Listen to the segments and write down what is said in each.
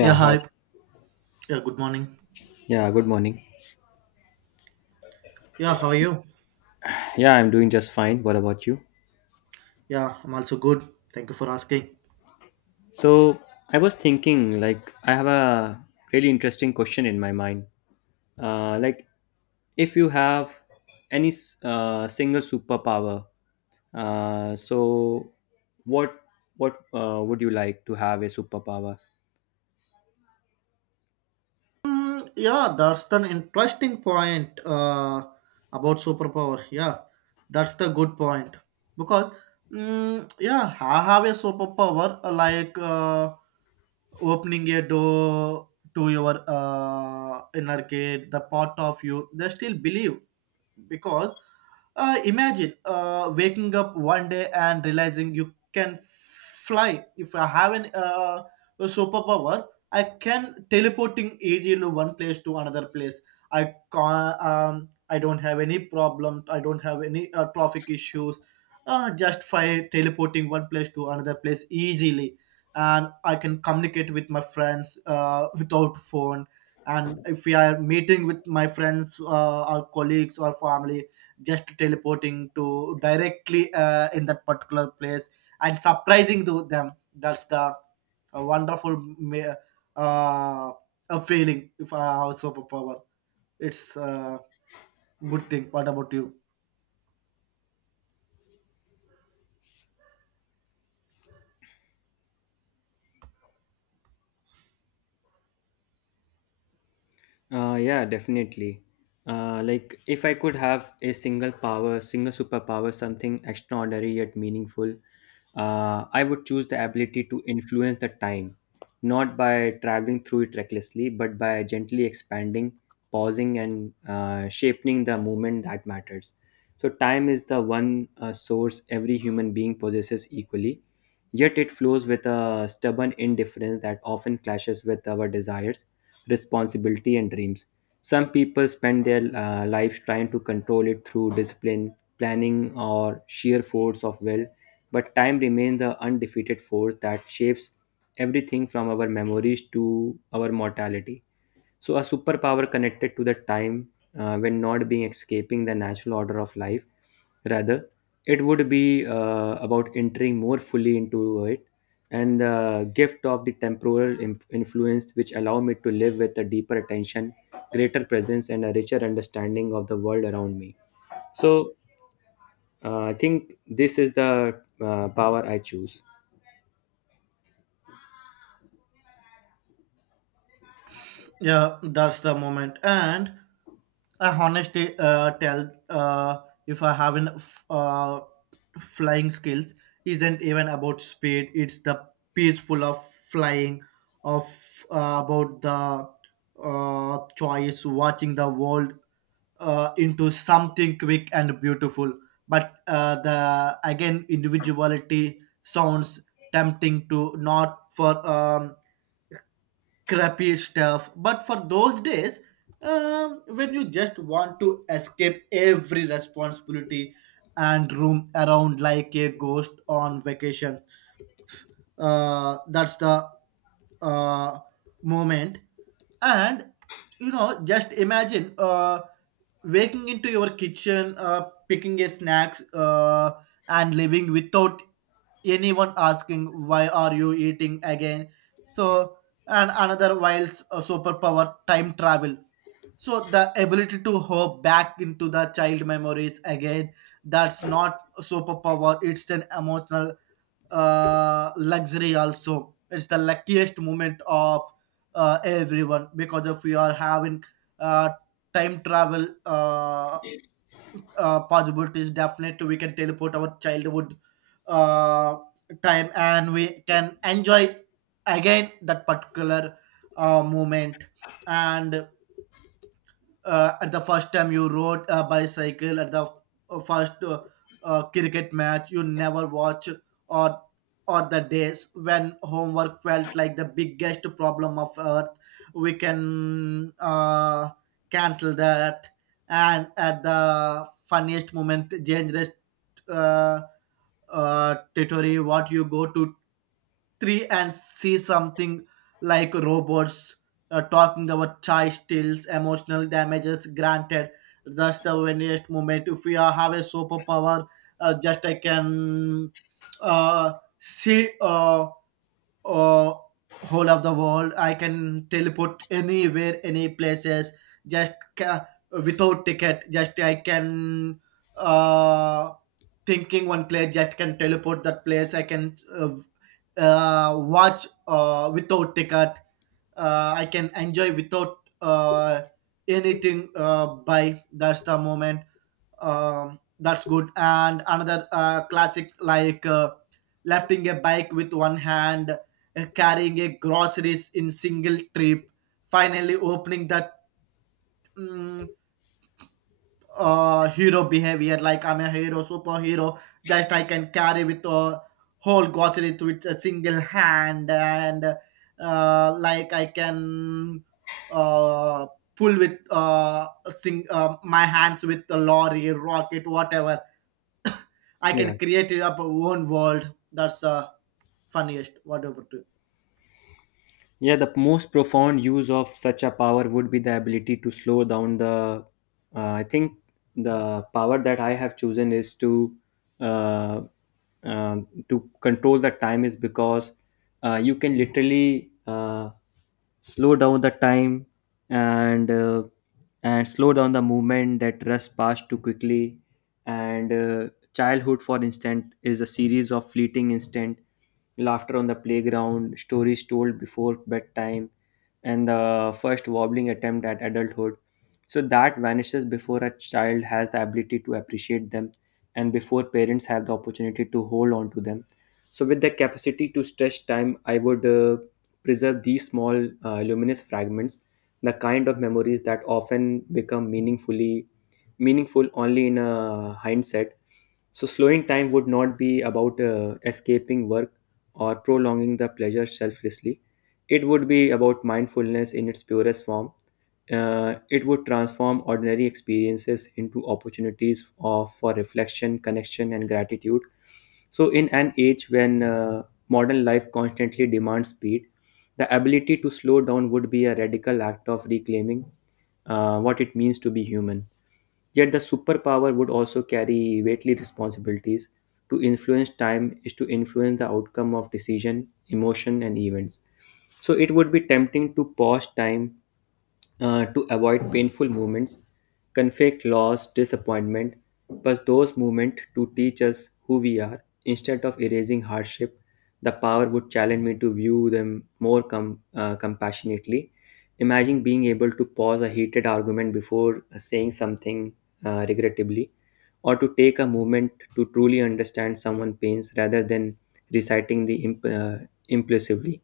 Yeah, hi. hi. Yeah, good morning. Yeah, good morning. Yeah, how are you? Yeah, I'm doing just fine. What about you? Yeah, I'm also good. Thank you for asking. So, I was thinking, like, I have a really interesting question in my mind. Uh, like, if you have any single superpower, so what what would you like to have a superpower? Yeah, that's an interesting point about superpower. Yeah, that's the good point because yeah, I have a superpower like opening a door to your inner gate, the part of you. They still believe because imagine waking up one day and realizing you can fly. If I have an a superpower, I can teleporting easily one place to another place. I can I don't have any problem. I don't have any traffic issues, just by teleporting one place to another place easily. And I can communicate with my friends without phone. And if we are meeting with my friends or colleagues or family, just teleporting to directly in that particular place and surprising to them. That's the a wonderful uh, a feeling. If I have superpower, it's a good thing. What about you? Yeah, definitely. Like if I could have a single power, single superpower, something extraordinary yet meaningful, I would choose the ability to influence the time, not by traveling through it recklessly, but by gently expanding, pausing, and shaping the moment that matters. So time is the one source every human being possesses equally, yet it flows with a stubborn indifference that often clashes with our desires responsibility, and dreams. Some people spend their lives trying to control it through discipline, planning, or sheer force of will, but time remains the undefeated force that shapes everything from our memories to our mortality. So, a superpower connected to the time when not being escaping the natural order of life. Rather, it would be about entering more fully into it, and the gift of the temporal influence which allow me to live with a deeper attention, greater presence, and a richer understanding of the world around me. So I think this is the power I choose. Yeah, that's the moment. And I honestly tell, if I haven't flying skills, isn't even about speed. It's the peaceful of flying, of about the choice, watching the world into something quick and beautiful. But the again individuality sounds tempting to not for crappy stuff. But for those days, when you just want to escape every responsibility and roam around like a ghost on vacations, that's the uh, moment. And you know, just imagine. Waking into your kitchen, picking a snacks, and leaving without anyone asking why are you eating again. So, and another wild's superpower, time travel. So the ability to hop back into the child memories again. That's not a superpower. It's an emotional luxury. Also it's the luckiest moment of everyone, because if we are having uh, time travel possibilities, definitely we can teleport our childhood uh, time and we can enjoy again that particular moment. And at the first time you rode a bicycle, at the first cricket match you never watch, or or the days when homework felt like the biggest problem of earth, we can cancel that. And at the funniest moment, dangerous uh, territory, what you go to three and see something like robots talking about chai stills, emotional damages. Granted, just the very moment. If you have a superpower, just I can uh, see uh, whole of the world. I can teleport anywhere, any places. Just without ticket. Just I can. Uh, Thinking one place, just can teleport that place. I can watch without ticket. I can enjoy without anything, by that's the moment. That's good. And another classic, like lifting a bike with one hand, carrying a groceries in single trip, finally opening that mm hero behavior, like I'm a hero, superhero. Just I can carry with a whole grocery with a single hand. And like I can uh, pull with my hands with the lorry rocket, whatever. I can Yeah. create it up a own world. That's the funniest, whatever. Yeah, the most profound use of such a power would be the ability to slow down the. I think the power that I have chosen is uh, uh, to control the time is because you can literally slow down the time, and uh, and slow down the movement that rush past too quickly. And Childhood, for instance, is a series of fleeting instant laughter on the playground, stories told before bedtime, and the first wobbling attempt at adulthood. So that vanishes before a child has the ability to appreciate them and before parents have the opportunity to hold on to them. So, with the capacity to stretch time, I would preserve these small luminous fragments, the kind of memories that often become meaningful only in a hindsight. So, slowing time would not be about escaping work or prolonging the pleasure selflessly. It would be about mindfulness in its purest form. It would transform ordinary experiences into opportunities of, for reflection, connection, and gratitude. So, in an age when modern life constantly demands speed, the ability to slow down would be a radical act of reclaiming what it means to be human. Yet the superpower would also carry weighty responsibilities. To influence time is to influence the outcome of decision, emotion, and events. So it would be tempting to pause time to avoid painful moments, conflict, loss, disappointment, but those moments to teach us who we are. Instead of erasing hardship, the power would challenge me to view them more compassionately. Imagine being able to pause a heated argument before saying something regrettably, or to take a moment to truly understand someone's pains rather than reciting the impulsively.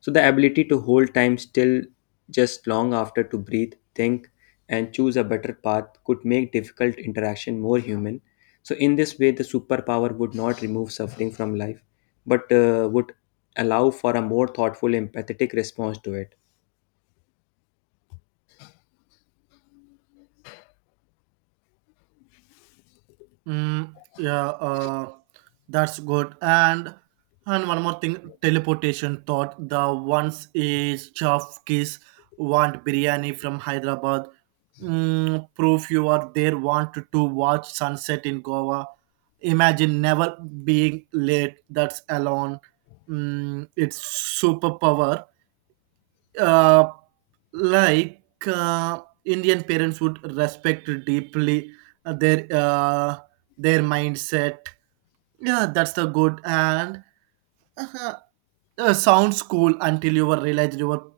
So the ability to hold time still just long after to breathe, think, and choose a better path could make difficult interaction more human. So in this way, the superpower would not remove suffering from life, but would allow for a more thoughtful, empathetic response to it. Yeah, that's good. And one more thing, teleportation thought. The ones is Chafkis want biryani from Hyderabad. Mm, proof you are there. Want to watch sunset in Goa. Imagine never being late. That's alone. Mm, it's superpower, uh, like Indian parents would respect deeply uh, their uh, their mindset. Yeah, that's the good. And uh-huh, sounds cool until you were realize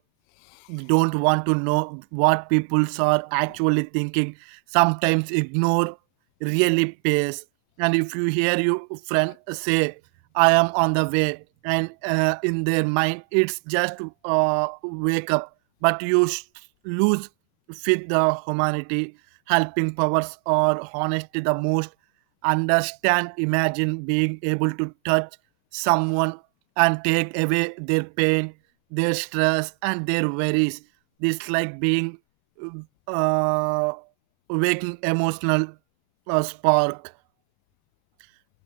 don't want to know what people are actually thinking. Sometimes ignore really pays. And if you hear your friend say, I am on the way, and in their mind, it's just wake up. But you lose with the humanity, helping powers, or honesty the most. Understand, imagine being able to touch someone and take away their pain, their stress, and their worries. This like being uh, waking emotional spark.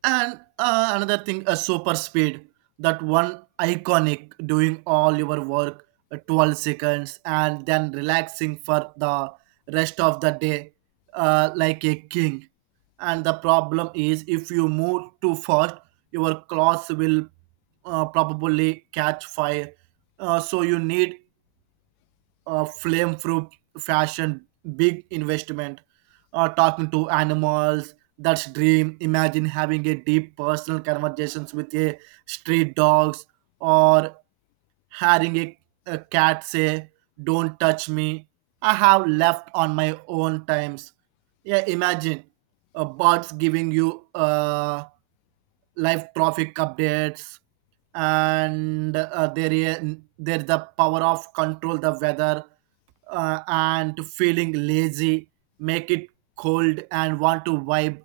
And another thing, a super speed. That one iconic, doing all your work 12 seconds and then relaxing for the rest of the day, like a king. And the problem is if you move too fast, your clothes will probably catch fire. So you need flame proof fashion, big investment. Talking to animals, that's dream. Imagine having a deep personal conversations with a street dogs, or having a cat say, "Don't touch me. I have left on my own times." Yeah, imagine birds giving you live traffic updates. And there is there the power of control the weather, and feeling lazy, make it cold and want to vibe,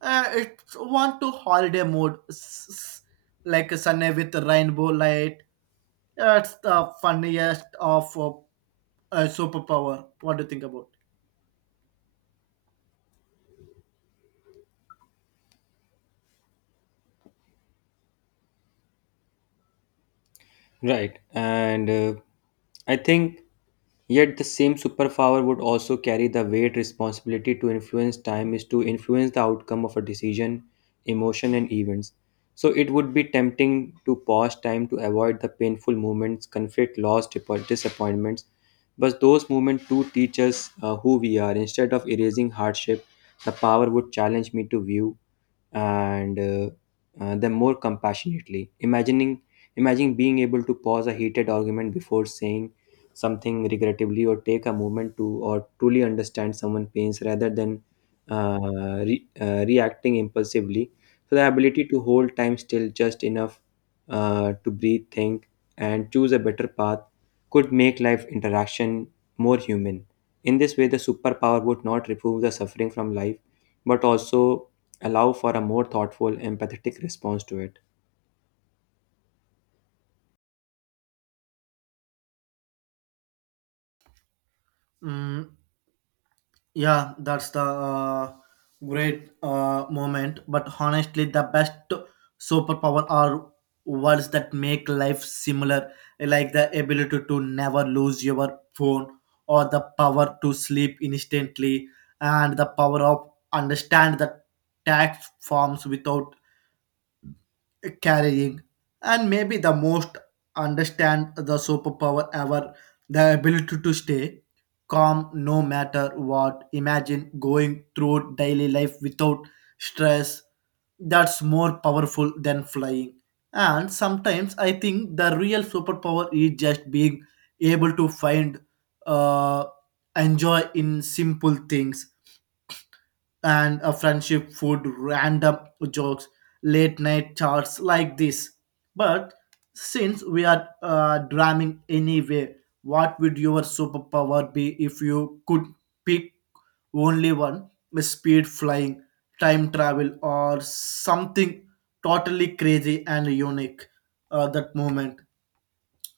it's want to holiday mode like a sunny with rainbow light. That's the funniest of superpower. What do you think about? Right. And I think yet the same superpower would also carry the weight responsibility to influence time is to influence the outcome of a decision, emotion and events. So it would be tempting to pause time to avoid the painful moments, conflict, loss, disappointments. But those moments do teach us who we are. Instead of erasing hardship, the power would challenge me to view and them more compassionately. Imagining being able to pause a heated argument before saying something regrettably, or take a moment to or truly understand someone's pains rather than reacting impulsively. So the ability to hold time still just enough to breathe, think, and choose a better path could make life interaction more human. In this way, the superpower would not remove the suffering from life, but also allow for a more thoughtful, empathetic response to it. Mm, Yeah, that's the great moment. But honestly, the best superpower are words that make life similar, like the ability to never lose your phone, or the power to sleep instantly, and the power of understand the tax forms without carrying. And maybe the most understand the superpower ever, the ability to stay calm no matter what. Imagine going through daily life without stress. That's more powerful than flying. And sometimes I think the real superpower is just being able to find uh, enjoy in simple things, and a friendship, food, random jokes, late night chats like this. But since we are drumming anyway, what would your superpower be if you could pick only one? Speed, flying, time travel, or something totally crazy and unique, that moment.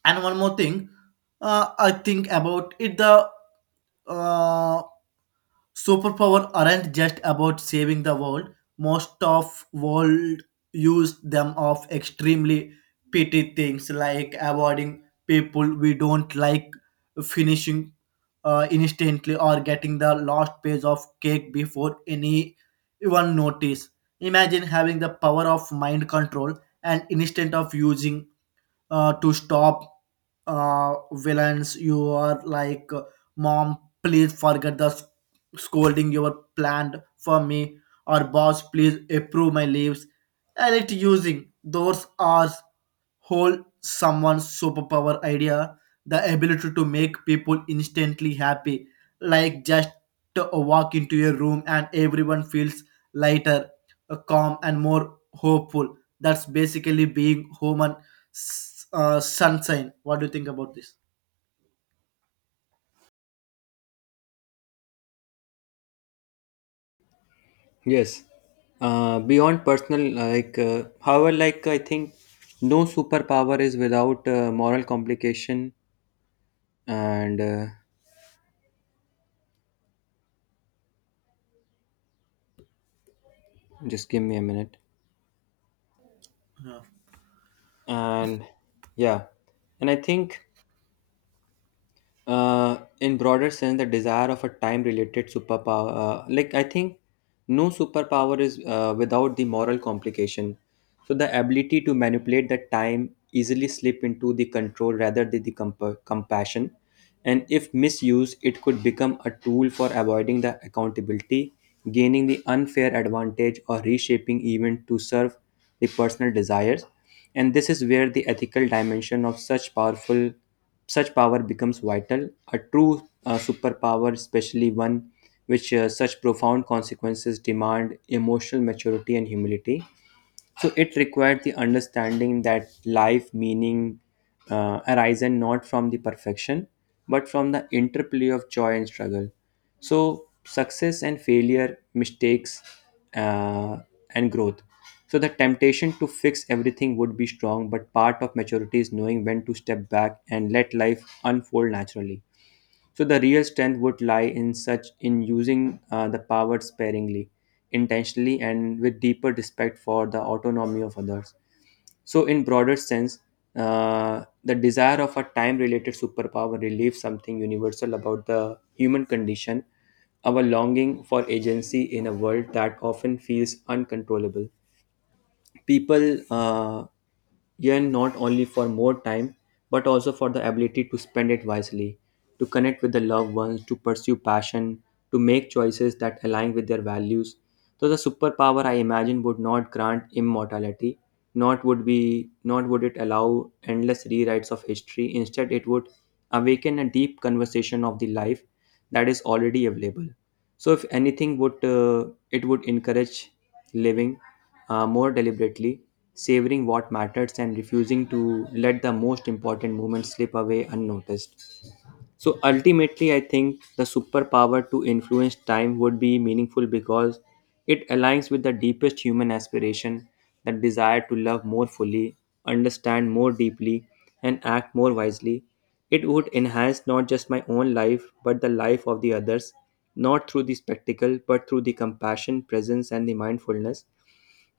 And one more thing, I think about it. The uh, superpower aren't just about saving the world. Most of world use them of extremely petty things, like avoiding people we don't like, finishing instantly, or getting the last piece of cake before anyone notice. Imagine having the power of mind control, and instead of using to stop villains, you are like, mom, please forget the scolding you were planned for me, or boss, please approve my leaves. And it using those are whole someone's superpower idea, the ability to make people instantly happy, like just to walk into a room and everyone feels lighter, calm, and more hopeful. That's basically being human sunshine. What do you think about this? Yes. Beyond personal, like, however, like, I think no superpower is without moral complication. And Just give me a minute. And yeah. And I think in broader sense the desire of a time related superpower, like I think no superpower is without the moral complication. So the ability to manipulate the time easily slip into the control rather than the compassion, and if misused it could become a tool for avoiding the accountability, gaining the unfair advantage, or reshaping event to serve the personal desires. And this is where the ethical dimension of such powerful such power becomes vital, a true superpower, especially one which such profound consequences demand emotional maturity and humility. So it required the understanding that life meaning arisen not from the perfection, but from the interplay of joy and struggle. So success and failure, mistakes uh, and growth. So the temptation to fix everything would be strong, but part of maturity is knowing when to step back and let life unfold naturally. So the real strength would lie in such in using the power sparingly, intentionally, and with deeper respect for the autonomy of others. So, in broader sense, the desire of a time-related superpower relieves something universal about the human condition, our longing for agency in a world that often feels uncontrollable. People yearn not only for more time, but also for the ability to spend it wisely, to connect with the loved ones, to pursue passion, to make choices that align with their values. So the superpower I imagine would not grant immortality, not would be, not would it allow endless rewrites of history. Instead it would awaken a deep conversation of the life that is already available. So if anything would, it would encourage living more deliberately, savoring what matters and refusing to let the most important moments slip away unnoticed. So ultimately, I think the superpower to influence time would be meaningful because it aligns with the deepest human aspiration, the desire to love more fully, understand more deeply, and act more wisely. It would enhance not just my own life but the life of the others, not through the spectacle but through the compassion, presence, and the mindfulness.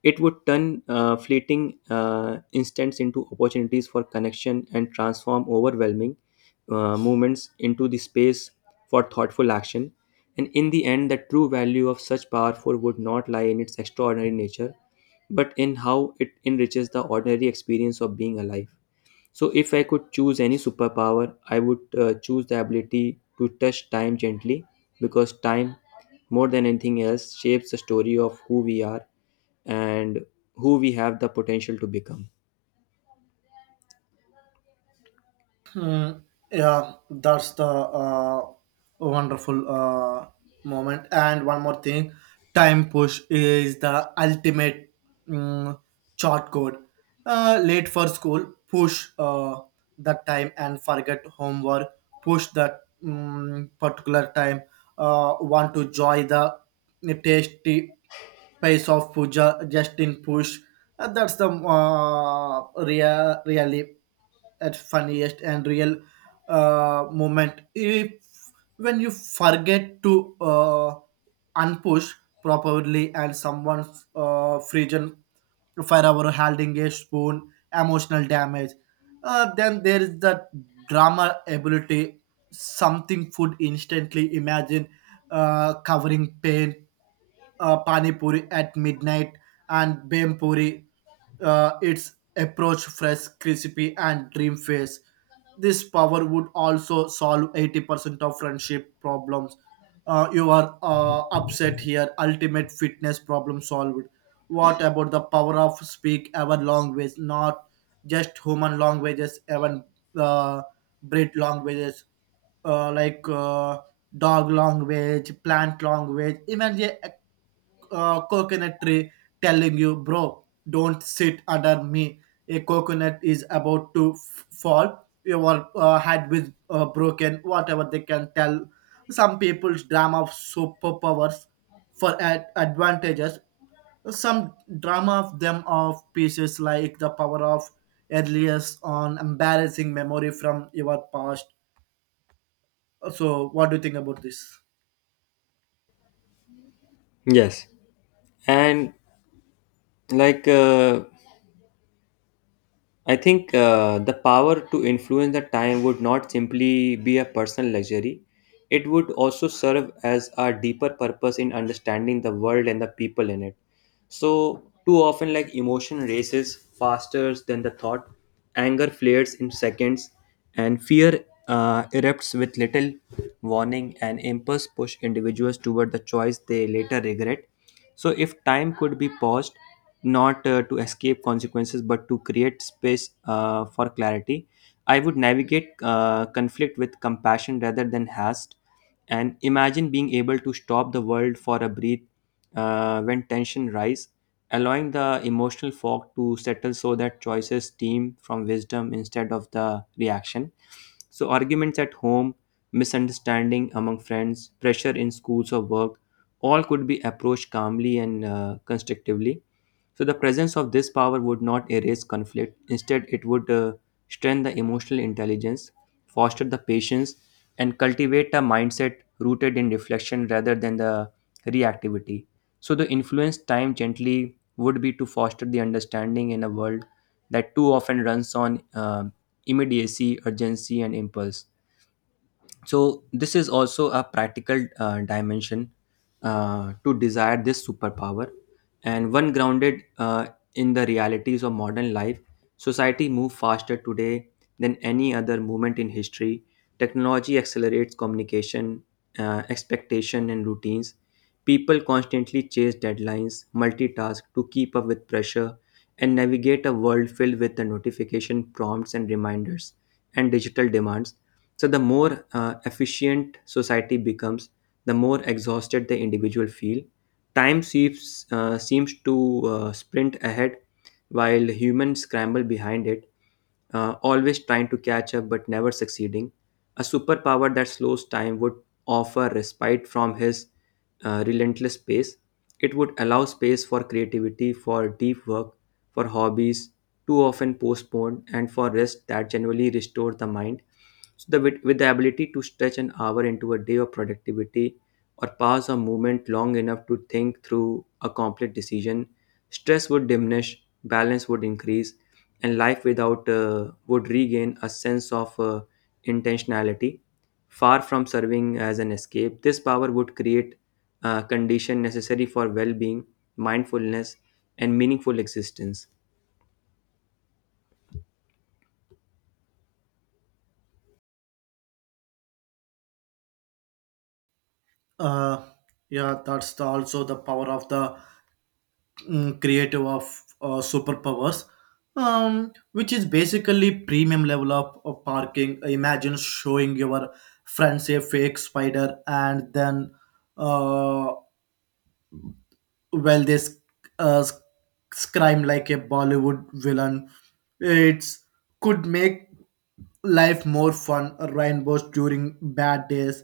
It would turn fleeting instants into opportunities for connection and transform overwhelming moments into the space for thoughtful action. And in the end, the true value of such powerful would not lie in its extraordinary nature, but in how it enriches the ordinary experience of being alive. So, if I could choose any superpower, I would choose the ability to touch time gently, because time, more than anything else, shapes the story of who we are and who we have the potential to become. Hmm. Yeah, that's the wonderful moment. And one more thing, time push is the ultimate mm, short code. Late for school, push the time and forget homework. Push that particular time. Want to join the tasty pace of puja, just in push. That's the really at funniest and real moment if when you forget to unpush properly and someone's frozen forever holding a spoon, emotional damage. Then there is the drama ability, something food instantly. Imagine covering pain, pani puri at midnight and bem puri, its approach fresh crispy and dream face. This power would also solve 80% of friendship problems. You are upset, here ultimate fitness problem solved. What about the power of speak our language, not just human languages, even uh, breed languages, like dog language, plant language, even the coconut tree telling you, bro, don't sit under me. A coconut is about to fall. Your head with broken, whatever they can tell. Some people's drama of superpowers for advantages. Some drama of them of pieces, like the power of earliest on embarrassing memory from your past. So, what do you think about this? Yes. And, like, I think the power to influence the time would not simply be a personal luxury. It would also serve as a deeper purpose in understanding the world and the people in it. So, too often, like emotion races faster than the thought, anger flares in seconds, and fear erupts with little warning, and impulse push individuals toward the choice they later regret. So, if time could be paused, not to escape consequences but to create space for clarity. I would navigate conflict with compassion rather than haste, and imagine being able to stop the world for a breath when tension rise, allowing the emotional fog to settle so that choices stem from wisdom instead of the reaction. So arguments at home, misunderstanding among friends, pressure in schools or work, all could be approached calmly and constructively. So the presence of this power would not erase conflict. Instead, it would strengthen the emotional intelligence, foster the patience, and cultivate a mindset rooted in reflection rather than the reactivity. So the influence time gently would be to foster the understanding in a world that too often runs on immediacy, urgency, and impulse. So this is also a practical dimension to desire this superpower, and one grounded in the realities of modern life. Society moves faster today than any other moment in history. Technology accelerates communication, expectation and routines. People constantly chase deadlines, multitask to keep up with pressure, and navigate a world filled with the notification prompts and reminders and digital demands. So, the more efficient society becomes, the more exhausted the individual feel. Time seems, seems to sprint ahead while humans scramble behind it, always trying to catch up but never succeeding. A superpower that slows time would offer respite from his relentless pace. It would allow space for creativity, for deep work, for hobbies too often postponed, and for rest that genuinely restores the mind. With the ability to stretch an hour into a day of productivity or pass a movement long enough to think through a complex decision, stress would diminish, balance would increase, and life without would regain a sense of intentionality. Far from serving as an escape, this power would create a condition necessary for well-being, mindfulness, and meaningful existence. Uh, yeah, that's also the power of the creative of superpowers, which is basically premium level of parking. Imagine showing your friends a fake spider and then uh, well they uh, sc- scream like a bollywood villain. It's could make life more fun. Rainbows during bad days,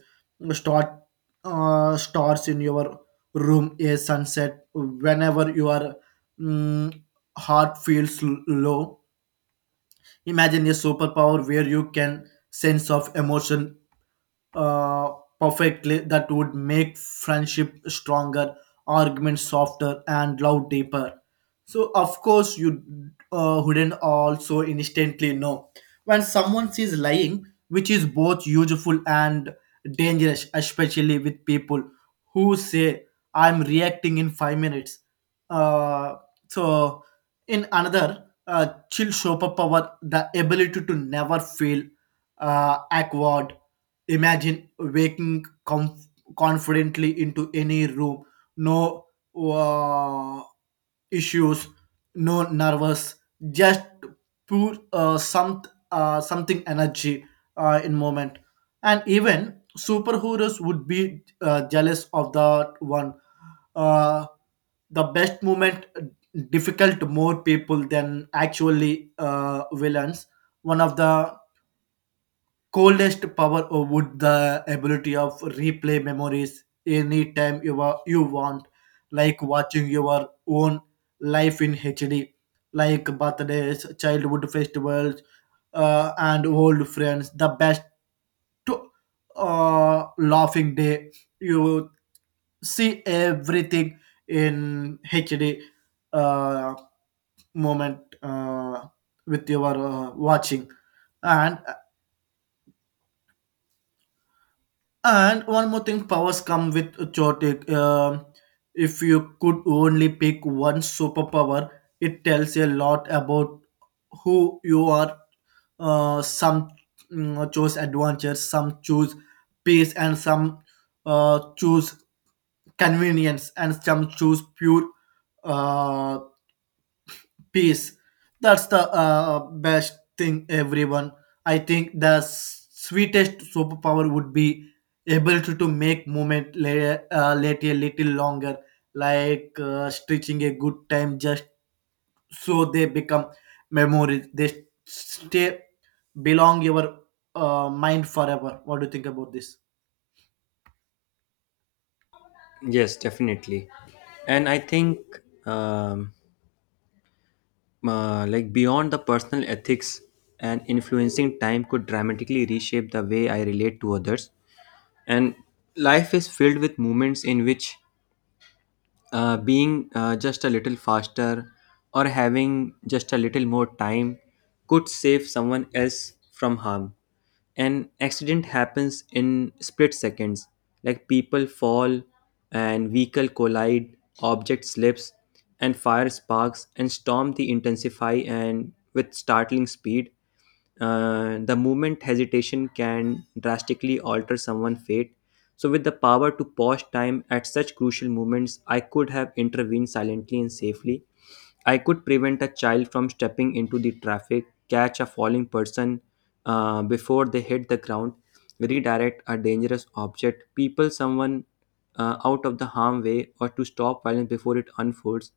start stars in your room, a sunset whenever your mm, heart feels low. Imagine a superpower where you can sense of emotion uh, perfectly. That would make friendship stronger, arguments softer, and love deeper. So of course you wouldn't also instantly know when someone is lying, which is both useful and dangerous, especially with people who say I'm reacting in 5 minutes. uh, so in another chill superpower, the ability to never feel awkward. Imagine waking confidently into any room, no uh, issues, no nervous, just pure something energy in moment. And even superheroes would be jealous of that one. Uh, the best moment, difficult more people than actually villains. One of the coldest power would the ability of replay memories anytime you want, like watching your own life in hd, like birthdays, childhood, festivals, and old friends, the best to, laughing day. You see everything in hd, uh, moment, with your watching. And And one more thing, powers come with a chaotic. If you could only pick one superpower, it tells a lot about who you are. Some choose adventure, some choose peace, and some choose convenience, and some choose pure uh, peace. That's the best thing, everyone. I think the sweetest superpower would be able to make moment late a little longer, like stretching a good time just so they become memories. They stay belong your mind forever. What do you think about this? Yes, definitely. And I think um, like beyond the personal ethics and influencing time could dramatically reshape the way I relate to others, and life is filled with moments in which being just a little faster or having just a little more time could save someone else from harm. An accident happens in split seconds, like people fall and vehicle collide, object slips, and fire sparks and storm the intensify and with startling speed, the movement hesitation can drastically alter someone's fate. So, with the power to pause time at such crucial moments, I could have intervened silently and safely. I could prevent a child from stepping into the traffic, catch a falling person before they hit the ground, redirect a dangerous object, people someone out of the harm way, or to stop violence before it unfolds.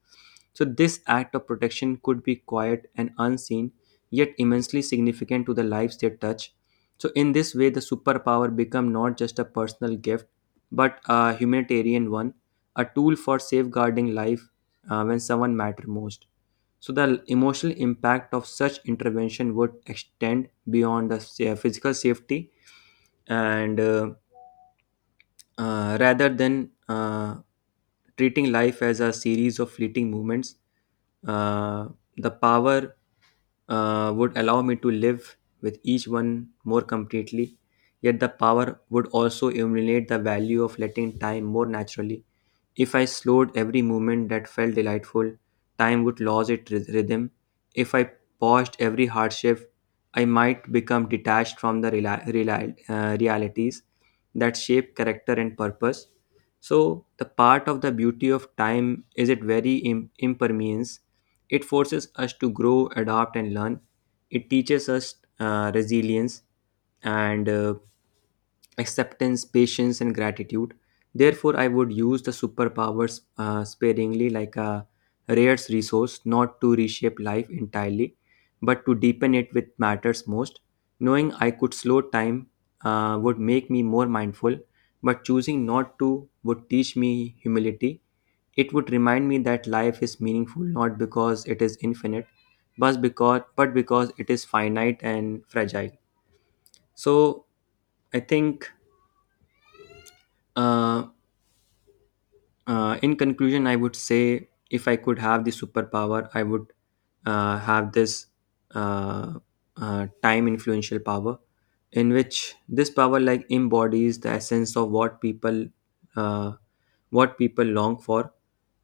So, this act of protection could be quiet and unseen yet immensely significant to the lives they touch. So, in this way, the superpower become not just a personal gift, but a humanitarian one, a tool for safeguarding life when someone matter most. So, the emotional impact of such intervention would extend beyond the physical safety, and rather than treating life as a series of fleeting moments, uh, the power would allow me to live with each one more completely. Yet the power would also illuminate the value of letting time more naturally. If I slowed every movement that felt delightful, time would lose its rhythm. If I paused every hardship, I might become detached from the realities that shape character and purpose. So, the part of the beauty of time is its very impermanence. It forces us to grow, adapt, and learn. It teaches us resilience and acceptance, patience, and gratitude. Therefore, I would use the superpowers sparingly, like a rare resource, not to reshape life entirely, but to deepen it with matters most. Knowing I could slow time would make me more mindful, but choosing not to would teach me humility. It would remind me that life is meaningful not because it is infinite, but because it is finite and fragile. So I think uh, in conclusion, I would say if I could have the superpower, I would have this uh, time influential power, in which this power like embodies the essence of uh, what people long for,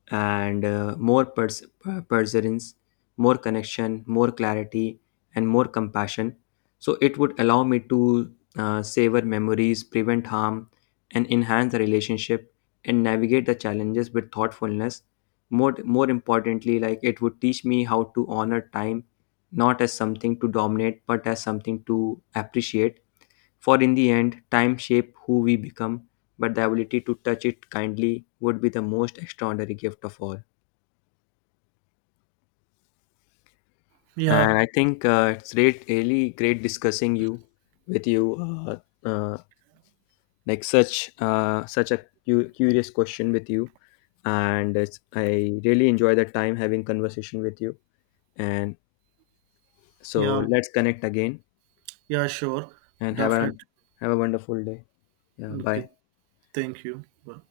and more perseverance, more connection, more clarity, and more compassion. So it would allow me to savor memories, prevent harm, and enhance the relationship and navigate the challenges with thoughtfulness. More importantly, like it would teach me how to honor time, not as something to dominate, but as something to appreciate. For in the end, time shape who we become, but the ability to touch it kindly would be the most extraordinary gift of all. And yeah I think it's great, really great discussing you with you uh, uh, like such a curious question with you, and it's, I really enjoy the time having conversation with you, and so yeah let's connect again yeah, sure. and Definitely. have a wonderful day. Yeah, Okay, bye. thank you. Bye.